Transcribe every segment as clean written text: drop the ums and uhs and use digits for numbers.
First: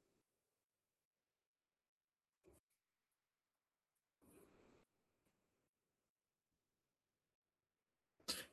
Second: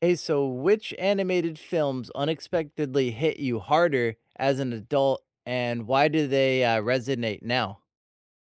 Hey, so which animated films unexpectedly hit you harder as an adult, and why do they resonate now?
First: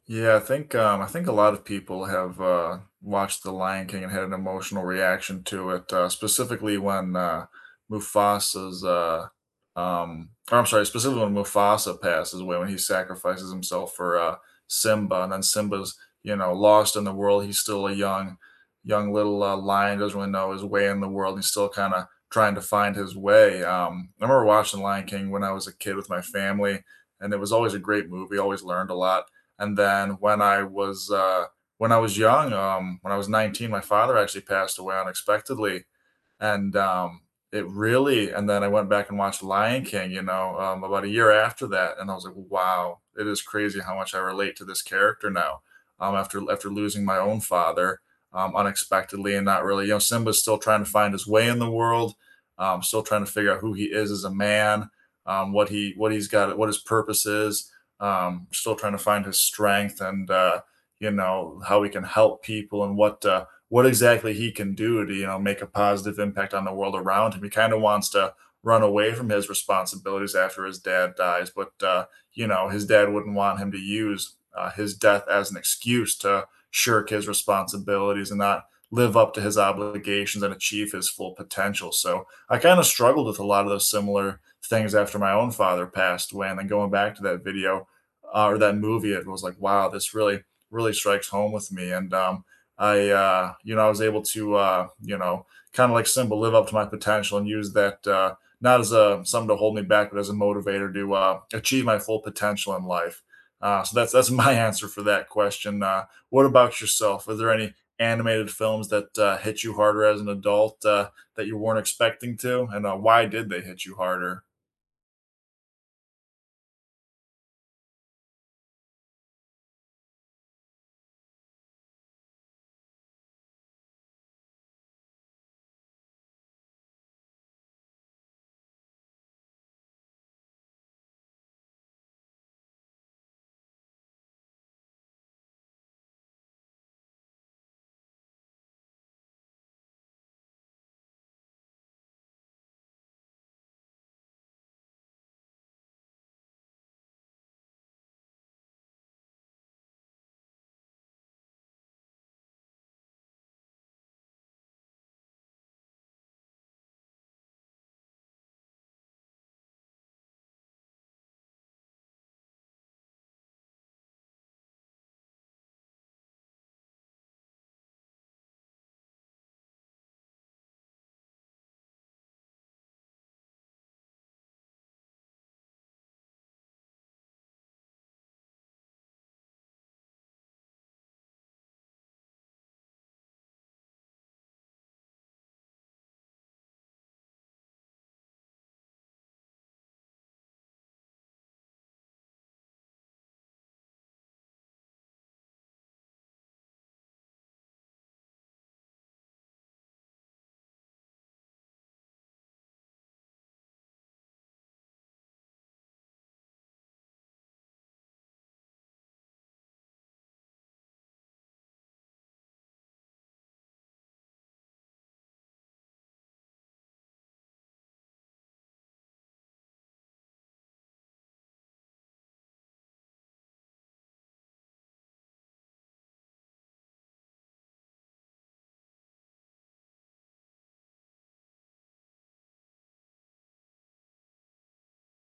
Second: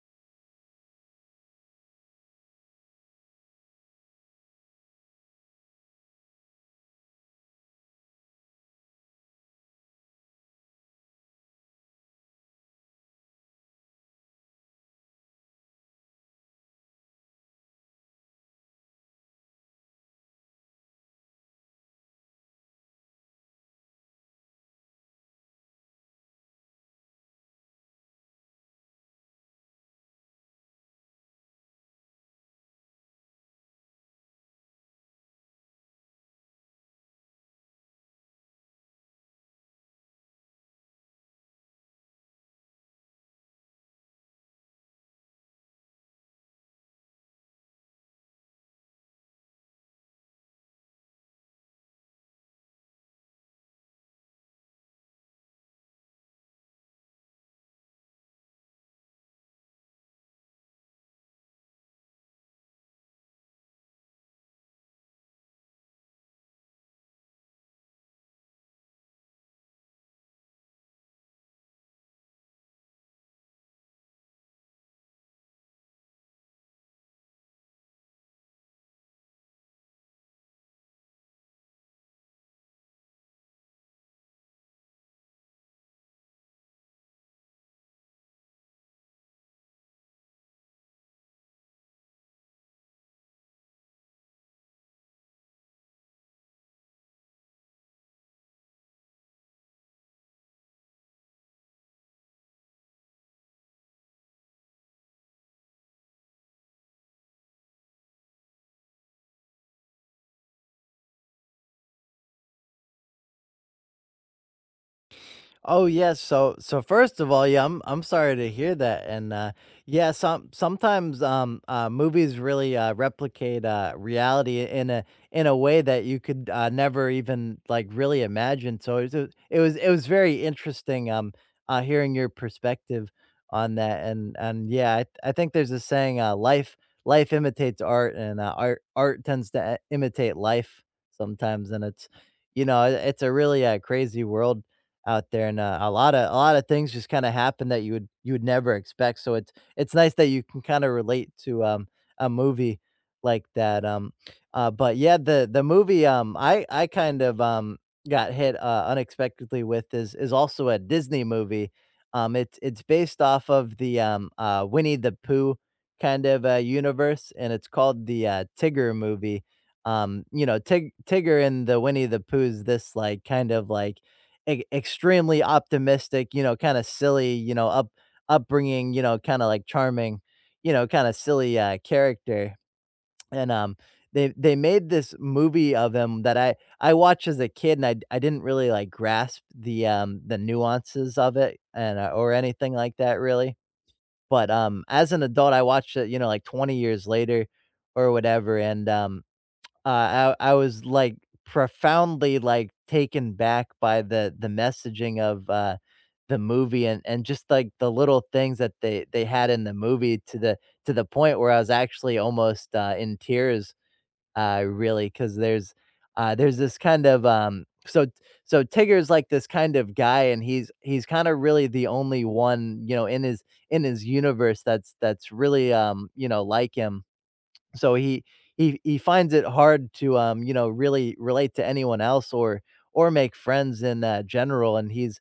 Yeah, I think a lot of people have watched The Lion King and had an emotional reaction to it, specifically when Mufasa's, or I'm sorry, specifically when Mufasa passes away, when he sacrifices himself for Simba, and then Simba's, you know, lost in the world. He's still a young little lion, doesn't really know his way in the world. He's still kind of trying to find his way. I remember watching Lion King when I was a kid with my family, and it was always a great movie. Always learned a lot. And then when I was when I was 19, my father actually passed away unexpectedly, and, it really and then I went back and watched Lion King, you know, about a year after that, and I was like, "Wow, it is crazy how much I relate to this character now." After losing my own father, unexpectedly. And not really, you know, Simba's still trying to find his way in the world, still trying to figure out who he is as a man, what he what he's got what his purpose is, still trying to find his strength, and you know, how he can help people and what exactly he can do to, you know, make a positive impact on the world around him. He kind of wants to run away from his responsibilities after his dad dies, but you know, his dad wouldn't want him to use his death as an excuse to shirk his responsibilities and not live up to his obligations and achieve his full potential. So I kind of struggled with a lot of those similar things after my own father passed away, and then going back to that video or that movie, it was like, wow, this really strikes home with me. And I, you know, I was able to, you know, kind of like Simba, live up to my potential and use that, not as a something to hold me back, but as a motivator to achieve my full potential in life. So that's my answer for that question. What about yourself? Are there any animated films that hit you harder as an adult, that you weren't expecting to, and why did they hit you harder? Oh yes, so first of all, yeah, I'm sorry to hear that, and yeah, sometimes movies really replicate reality in a way that you could never even like really imagine. So it was very interesting hearing your perspective on that, and yeah, I think there's a saying life imitates art, and art tends to imitate life sometimes, and it's you know it- it's a really crazy world out there, and, a lot of things just kinda happen that you would never expect, so it's nice that you can kinda relate to, a movie like that, but yeah, the movie, I kind of, got hit, unexpectedly with is also a Disney movie. It's based off of the, Winnie the Pooh kind of, universe, and it's called the, Tigger movie. You know, Tigger in the Winnie the Pooh's this, like, kind of, like, e extremely optimistic, you know, kinda silly, you know, up upbringing, you know, kinda, like, charming, you know, kinda silly, character, and, they made this movie of him that I watched as a kid, and I didn't really, like, grasp the nuances of it and, or anything like that, really, but, as an adult, I watched it, you know, like, 20 years later or whatever, and, I was, like, profoundly, like, taken back by the messaging of, the movie and just, like, the little things that they had in the movie to the point where I was actually almost, in tears, really, because there's this kind of, so Tigger's, like, this kind of guy, and he's kinda really the only one, you know, in his universe that's really, you know, like him. So he finds it hard to you know really relate to anyone else or make friends in general, and he's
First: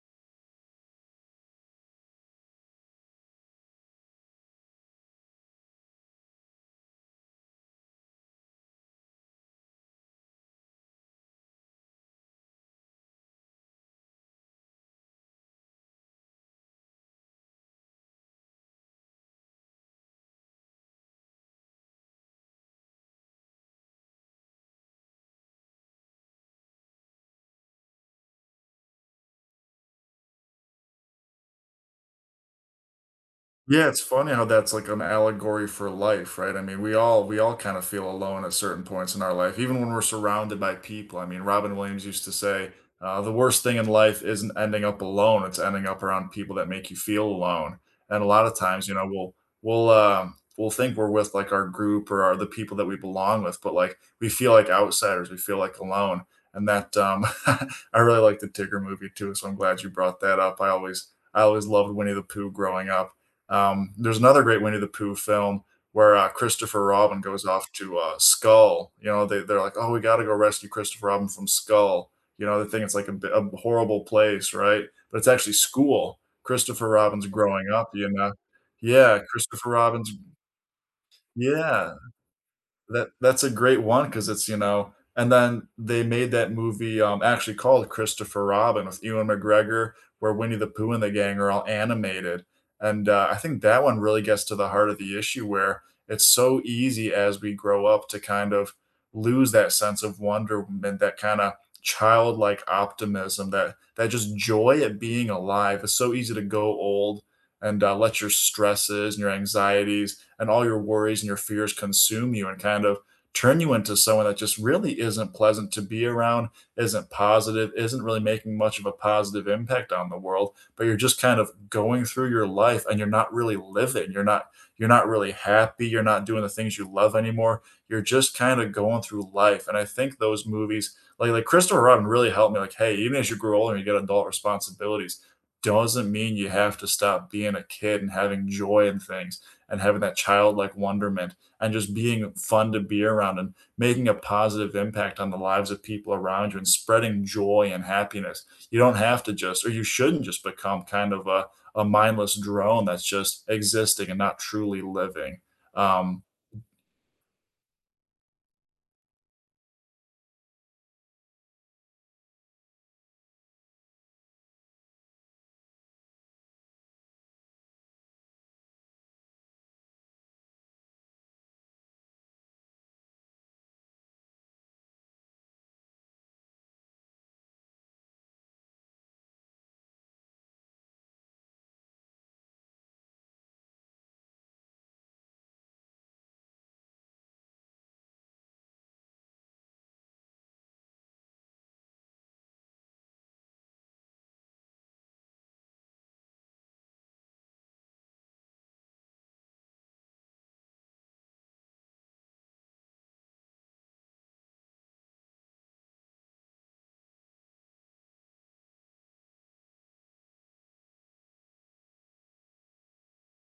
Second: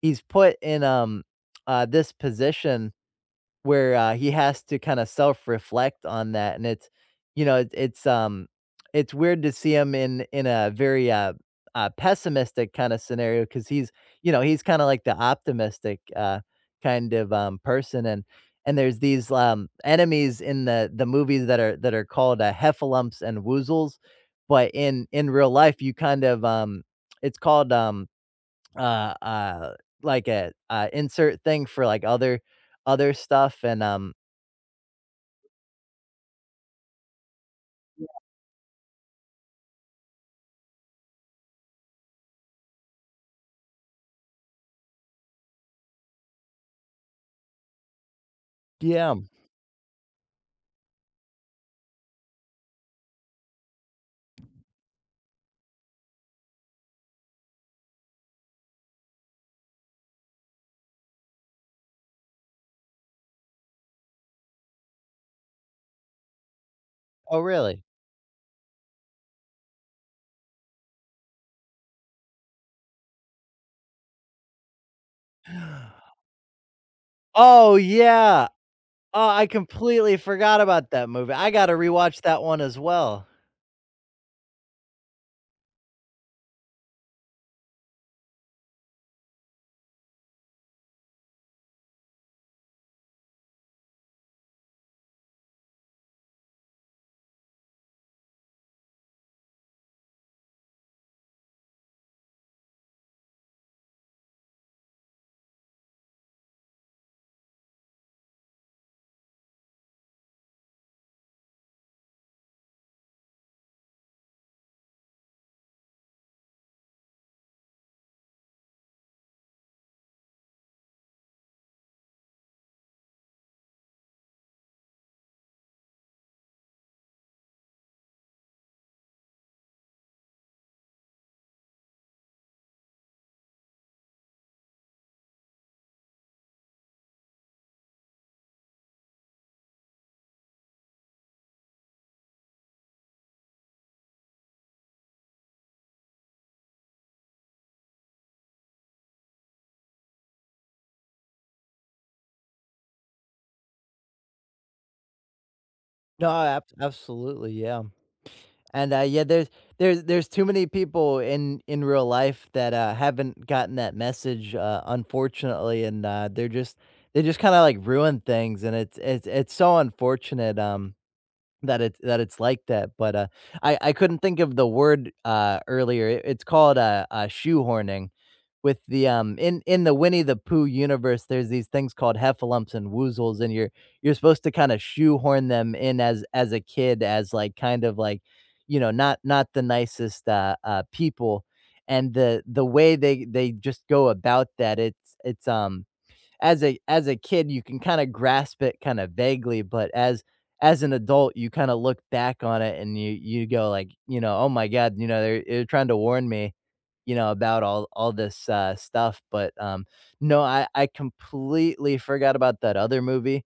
he's put in this position where, he has to kinda self-reflect on that, and it's you know, it's weird to see him in a very, pessimistic kinda scenario, because he's kinda like the optimistic, kind of, person. And there's these, enemies in the movies that are called, Heffalumps and Woozles, but in real life, you kind of, it's called, uh uh like a insert thing for like other stuff and Yeah, it's funny how that's like an allegory for life, right? I mean, we all kind of feel alone at certain points in our life, even when we're surrounded by people. I mean, Robin Williams used to say, "The worst thing in life isn't ending up alone; it's ending up around people that make you feel alone." And a lot of times, you know, yeah. We'll think we're with like our group or the people that we belong with, but like we feel like outsiders, we feel like alone. And that, I really like the Tigger movie too, so I'm glad you brought that up. I always loved Winnie the Pooh growing up. There's another great Winnie the Pooh film where Christopher Robin Oh, goes off really? to Skull. You know, they're like, oh, we got to go rescue Christopher Robin from Skull. You know, they think it's like a horrible place, right? But it's actually school. Christopher Robin's growing Oh, up, you know. yeah. Yeah, Oh, I Christopher Robin's, completely forgot about that movie. I gotta yeah, rewatch that one as that well. that's a great one because it's, you know, and then they made that movie, actually called Christopher Robin with Ewan McGregor, where Winnie the Pooh and the gang are all animated, and, I think that one really gets to the heart of the issue where it's so easy as we grow up to kind of lose that sense of wonderment, that kinda childlike optimism, that just joy at being alive. It's so easy to go old and, let your stresses and your anxieties and all your worries and your fears consume you and kind of turn you into someone that just really isn't pleasant to be around, isn't positive, isn't really making much of a positive impact on the world, but you're just kind of going through your life and you're not really living. You're not really happy, you're not doing the things you love anymore. You're just kind of going through life. And I think those movies like Christopher Robin really helped me like, hey, even as you grow older and you get adult responsibilities, doesn't mean you have to stop being a kid and having joy in things and having that childlike wonderment and just being fun to be around and making a positive impact on the lives of people around you and spreading joy and happiness. You don't have to just, or you shouldn't just become kind of a mindless drone that's just existing and not truly living. Um, No, ab absolutely, yeah. And, yeah, there's too many people in real life that, haven't gotten that message, unfortunately, and, they're just they just kinda, like, ruin things, and it's it's so unfortunate, that it's like that. But, I couldn't think of the word, earlier. It's called, shoehorning with the, in the Winnie the Pooh universe, there's these things called heffalumps and woozles, and you're supposed to kinda shoehorn them in as a kid, as, like, kind of, like, you know, not the nicest, people, and the way they just go about that, as a kid, you can kinda grasp it kinda vaguely, but as an adult, you kinda look back on it and you go like, you know, "Oh my god," you know, "They're trying to warn me," you know, about all this, stuff. But, no, I completely forgot about that other movie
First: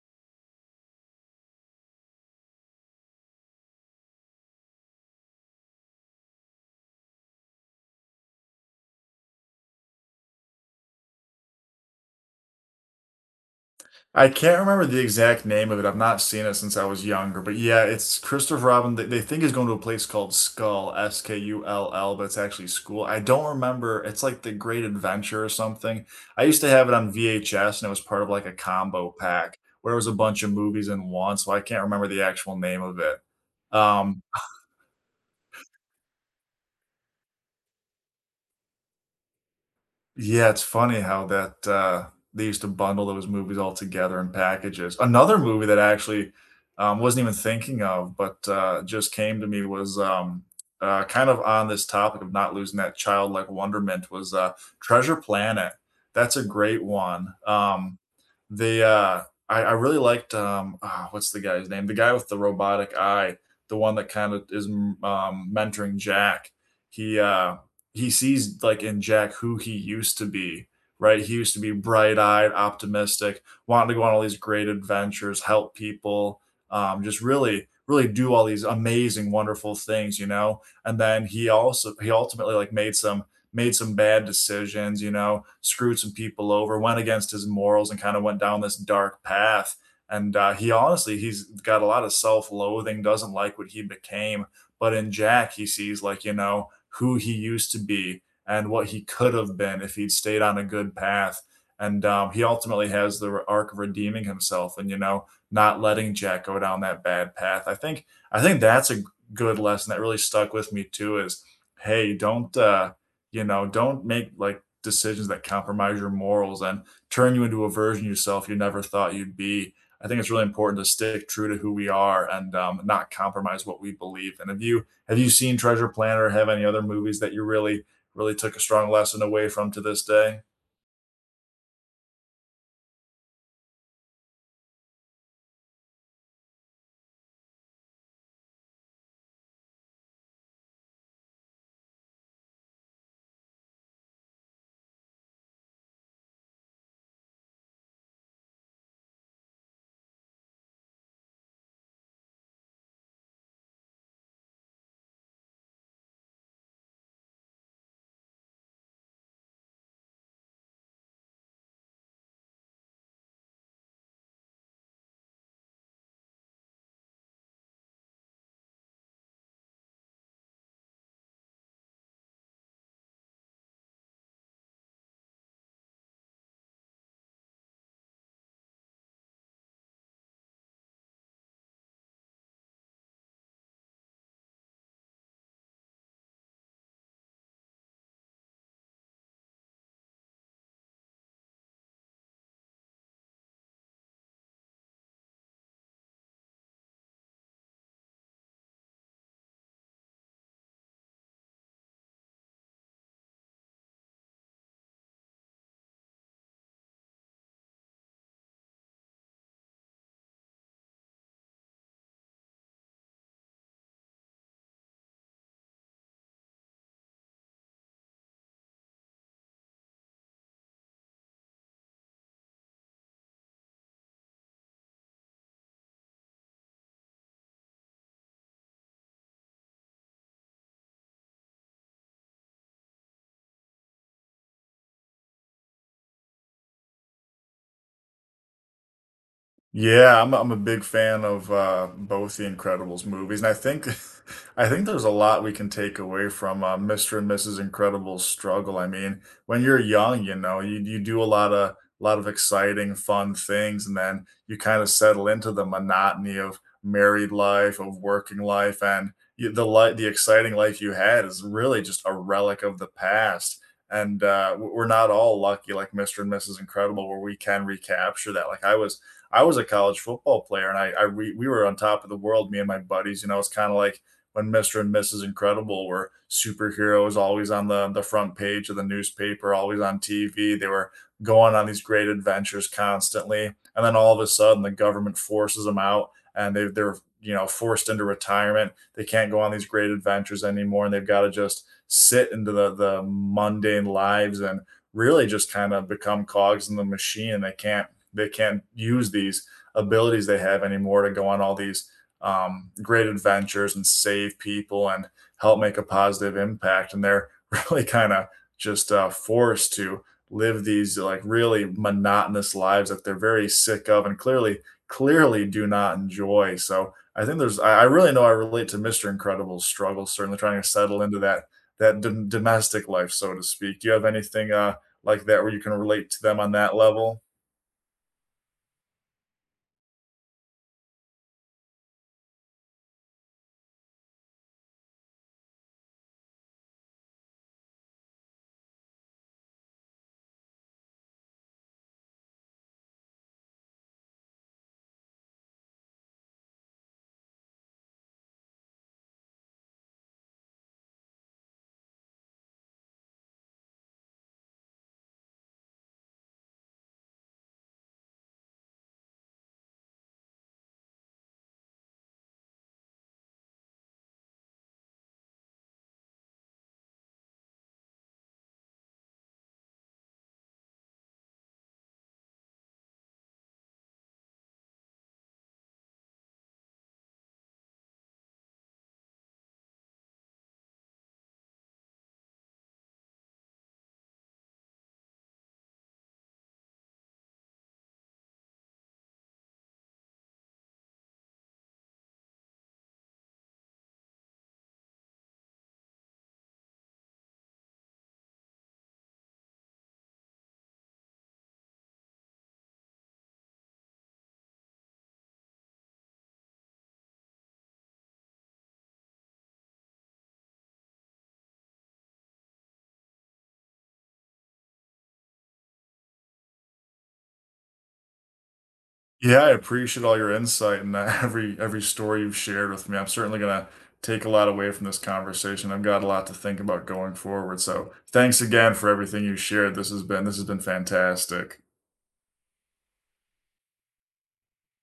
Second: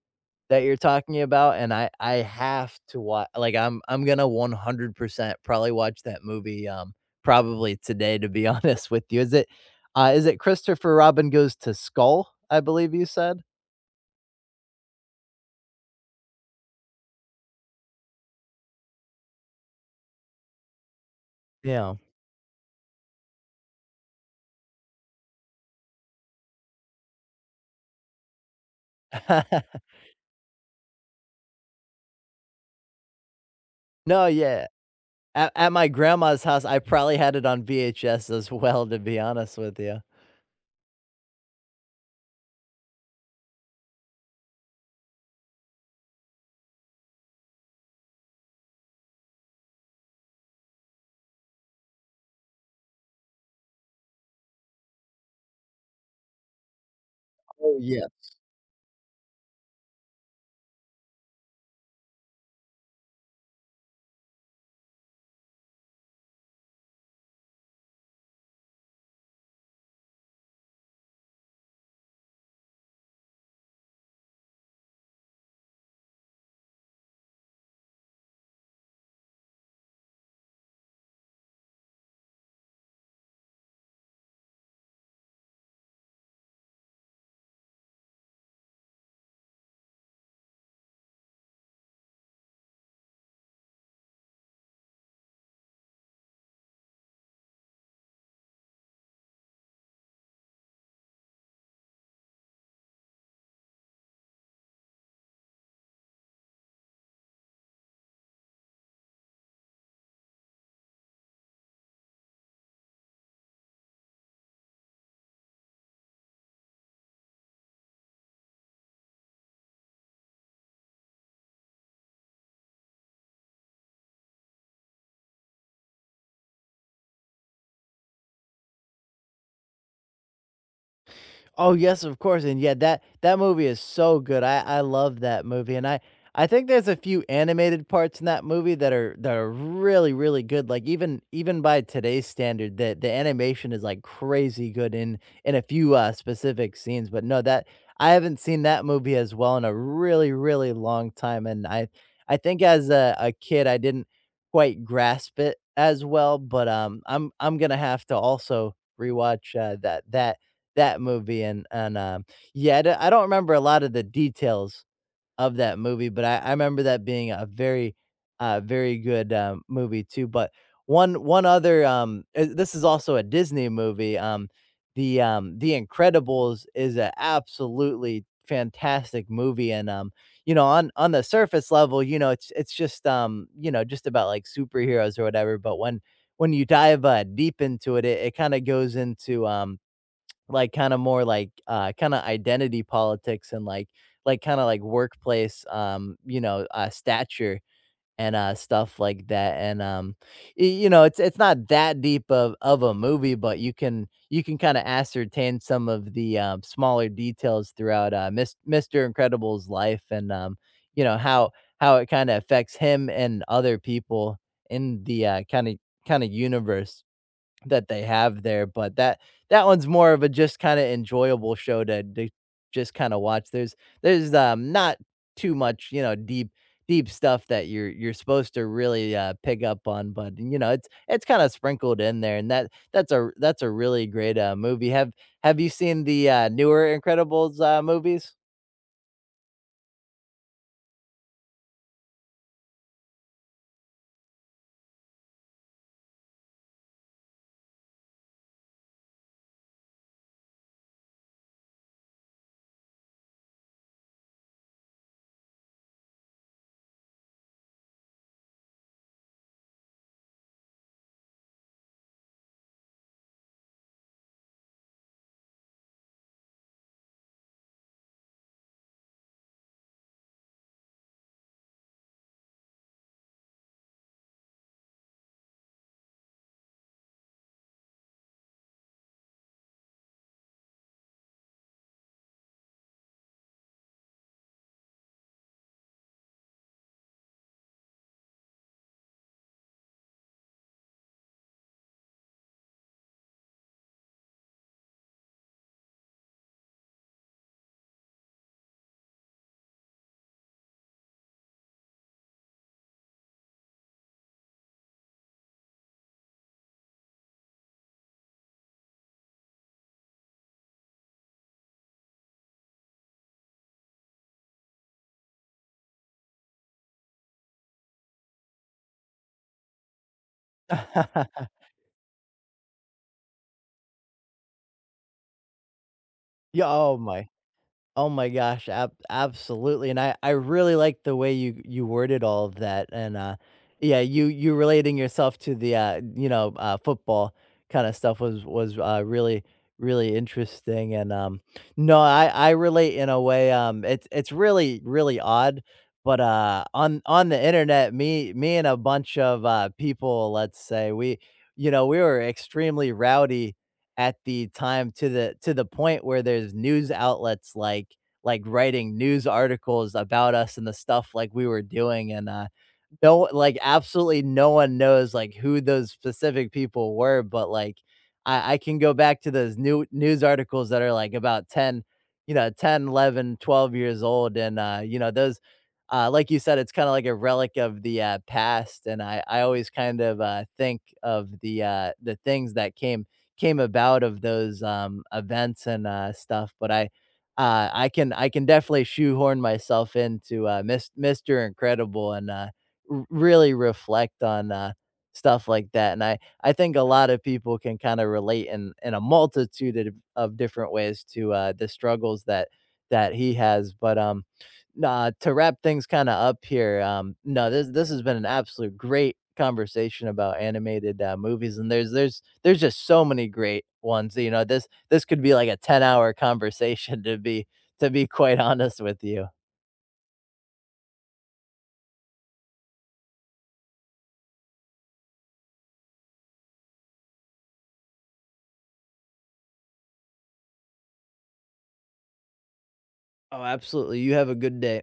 that you're talking about, and I have to watch, like, I'm gonna 100% probably watch that movie, probably today, to be honest with you. Is it Christopher Robin Goes to Skull, I believe you said? I can't remember the exact name of it. I've not seen it since I was younger, but yeah, it's Christopher Robin. They think he's going to a place called Skull, S K U L Yeah. L, but it's actually school. I don't remember. It's like The Great Adventure or something. I used to have it on VHS, and it was part of like a combo pack where it was a bunch of movies in one. So I can't remember the actual name of it. Um, No, yeah. At my grandma's house, I probably had it on VHS as well, to be honest with you. Yeah, it's funny how that, they used to bundle those movies all together in packages. Another movie that I actually, wasn't even thinking of, but, just came to me was, kind of on this topic of not losing that childlike wonderment was, Treasure Planet. That's a great one. Oh, yeah. the, uh, I really liked, what's the guy's name? The guy with the robotic eye, the one that kind of is, mentoring Jack. He, uh he sees like in Jack who he used to be, right? He used to be bright-eyed, optimistic, wanting to go on all these great adventures, help people, just really do all these amazing, wonderful things, you know. And then he ultimately like made some bad decisions, you know, screwed some people over, went against his morals, and kind of went down this dark path. And he honestly, he's got a lot of self-loathing, doesn't like what he became. But in Jack, he sees, like, you know, who he used to be and what he could have been if he'd stayed on a good path. And he ultimately has the arc of redeeming himself, and, you know, not letting Jack go down that bad path. I think that's a good lesson that really stuck with me too. Is, hey, don't you know, don't make like decisions that compromise your morals and turn you into a version of yourself you never thought you'd be. I think it's really important to stick true to who we are and, not compromise what we believe. And if you Have you seen Treasure Planet or have any other movies that you really took a strong lesson away from to this day? Oh, yes, of course, and yeah, that movie is so good, I love that movie, and I think there's a few animated parts in that movie that are really, really good, like, even by today's standard, the animation is, like, crazy good in a few, specific scenes. But no, that I haven't seen that movie as well in a really, really long time, and I think as a kid, I didn't quite grasp it as well, but, I'm gonna have to also rewatch, that that movie and, yeah, I don't remember a lot of the details of that movie, but I remember that being a very, very good, movie too. But one other, this is also a Disney movie, the Incredibles is an absolutely fantastic movie, and, you know, on the surface level, you know, it's just, you know, just about, like, superheroes or whatever. But when you dive, deep into it, it kinda goes into, like, kinda more like, kinda identity politics and, kinda like workplace, you know, stature and, stuff like that, and, y you know, it's not that deep of a movie, but you can kinda ascertain some of the, smaller details throughout, Mister Incredible's life and, you know, how it kinda affects him and other people in the, kinda universe that they have there. But that one's more of a just kinda enjoyable show to just kinda watch. There's not too much, you know, deep stuff that you're supposed to really, pick up on, but, you know, it's kinda sprinkled in there, and that's a that's a really great, movie. Have you seen the, newer Incredibles, movies? Yeah, I'm a big fan of both the Incredibles movies, and I think I think there's a lot we can take away from Mr. and Mrs. Incredible's struggle. I mean, when you're young, you know, you do a lot of exciting, fun things, and then you kind of settle into the monotony of married life, of working life, and the light, the exciting life you had is really just a relic of the past. And we're not all lucky like Mr. and Mrs. Incredible, where we can recapture that. I was a college football player, and we were on top of the world, me and my buddies. You know, it's kind of like when Mr. and Mrs. Incredible were superheroes, always on the front page of the newspaper, always on TV. They were going on these great adventures constantly. And then all of a sudden, the government forces them out and they're, you know, forced into retirement. They can't go on these great adventures anymore, and they've got to just sit into the mundane lives and really just kind of become cogs in the machine, and they can't use these abilities they have anymore to go on all these great adventures and save people and help make a positive impact. And they're really kind of just forced to live these like really monotonous lives that they're very sick of and clearly do not enjoy. So I think there's, I really know I relate to Mr. Incredible's struggle, certainly trying to settle into that domestic life, so to speak. Do you have anything like that where you can relate to them on Yeah, that level? Oh my gosh, ab absolutely, and I really like the way you worded all of that, and, yeah, you relating yourself to the, you know, football kinda stuff was was really, really interesting, and, no, I relate in a way, it's really, really odd, but, on the internet, me and a bunch of, people, let's say, we we were extremely rowdy at the time to the point where there's news outlets like writing news articles about us and the stuff like we were doing, and no, like, absolutely no one knows, like, who those specific people were, but like I can go back to those news articles that are like about 10, 10, 11, 12 years old, and you know those, like you said, it's kind of like a relic of the, past, and I always kind of think of the things that came about of those, events and, stuff. But I can definitely shoehorn myself into, Mis Mr. Incredible and, r really reflect on, stuff like that, and I think a lot of people can kinda relate in a multitude of different ways to, the struggles that he has. But, nah, to wrap things kinda up here, no, this has been an absolute great conversation about animated, movies, and there's just so many great ones, you know, this could be like a 10-hour conversation to be quite honest with you. Yeah, I appreciate all your insight and every story you've shared with me. I'm certainly gonna take a lot away from this conversation. I've got a lot to think about going forward. So thanks again for everything you shared. This has been fantastic. Oh, absolutely, you have a good day.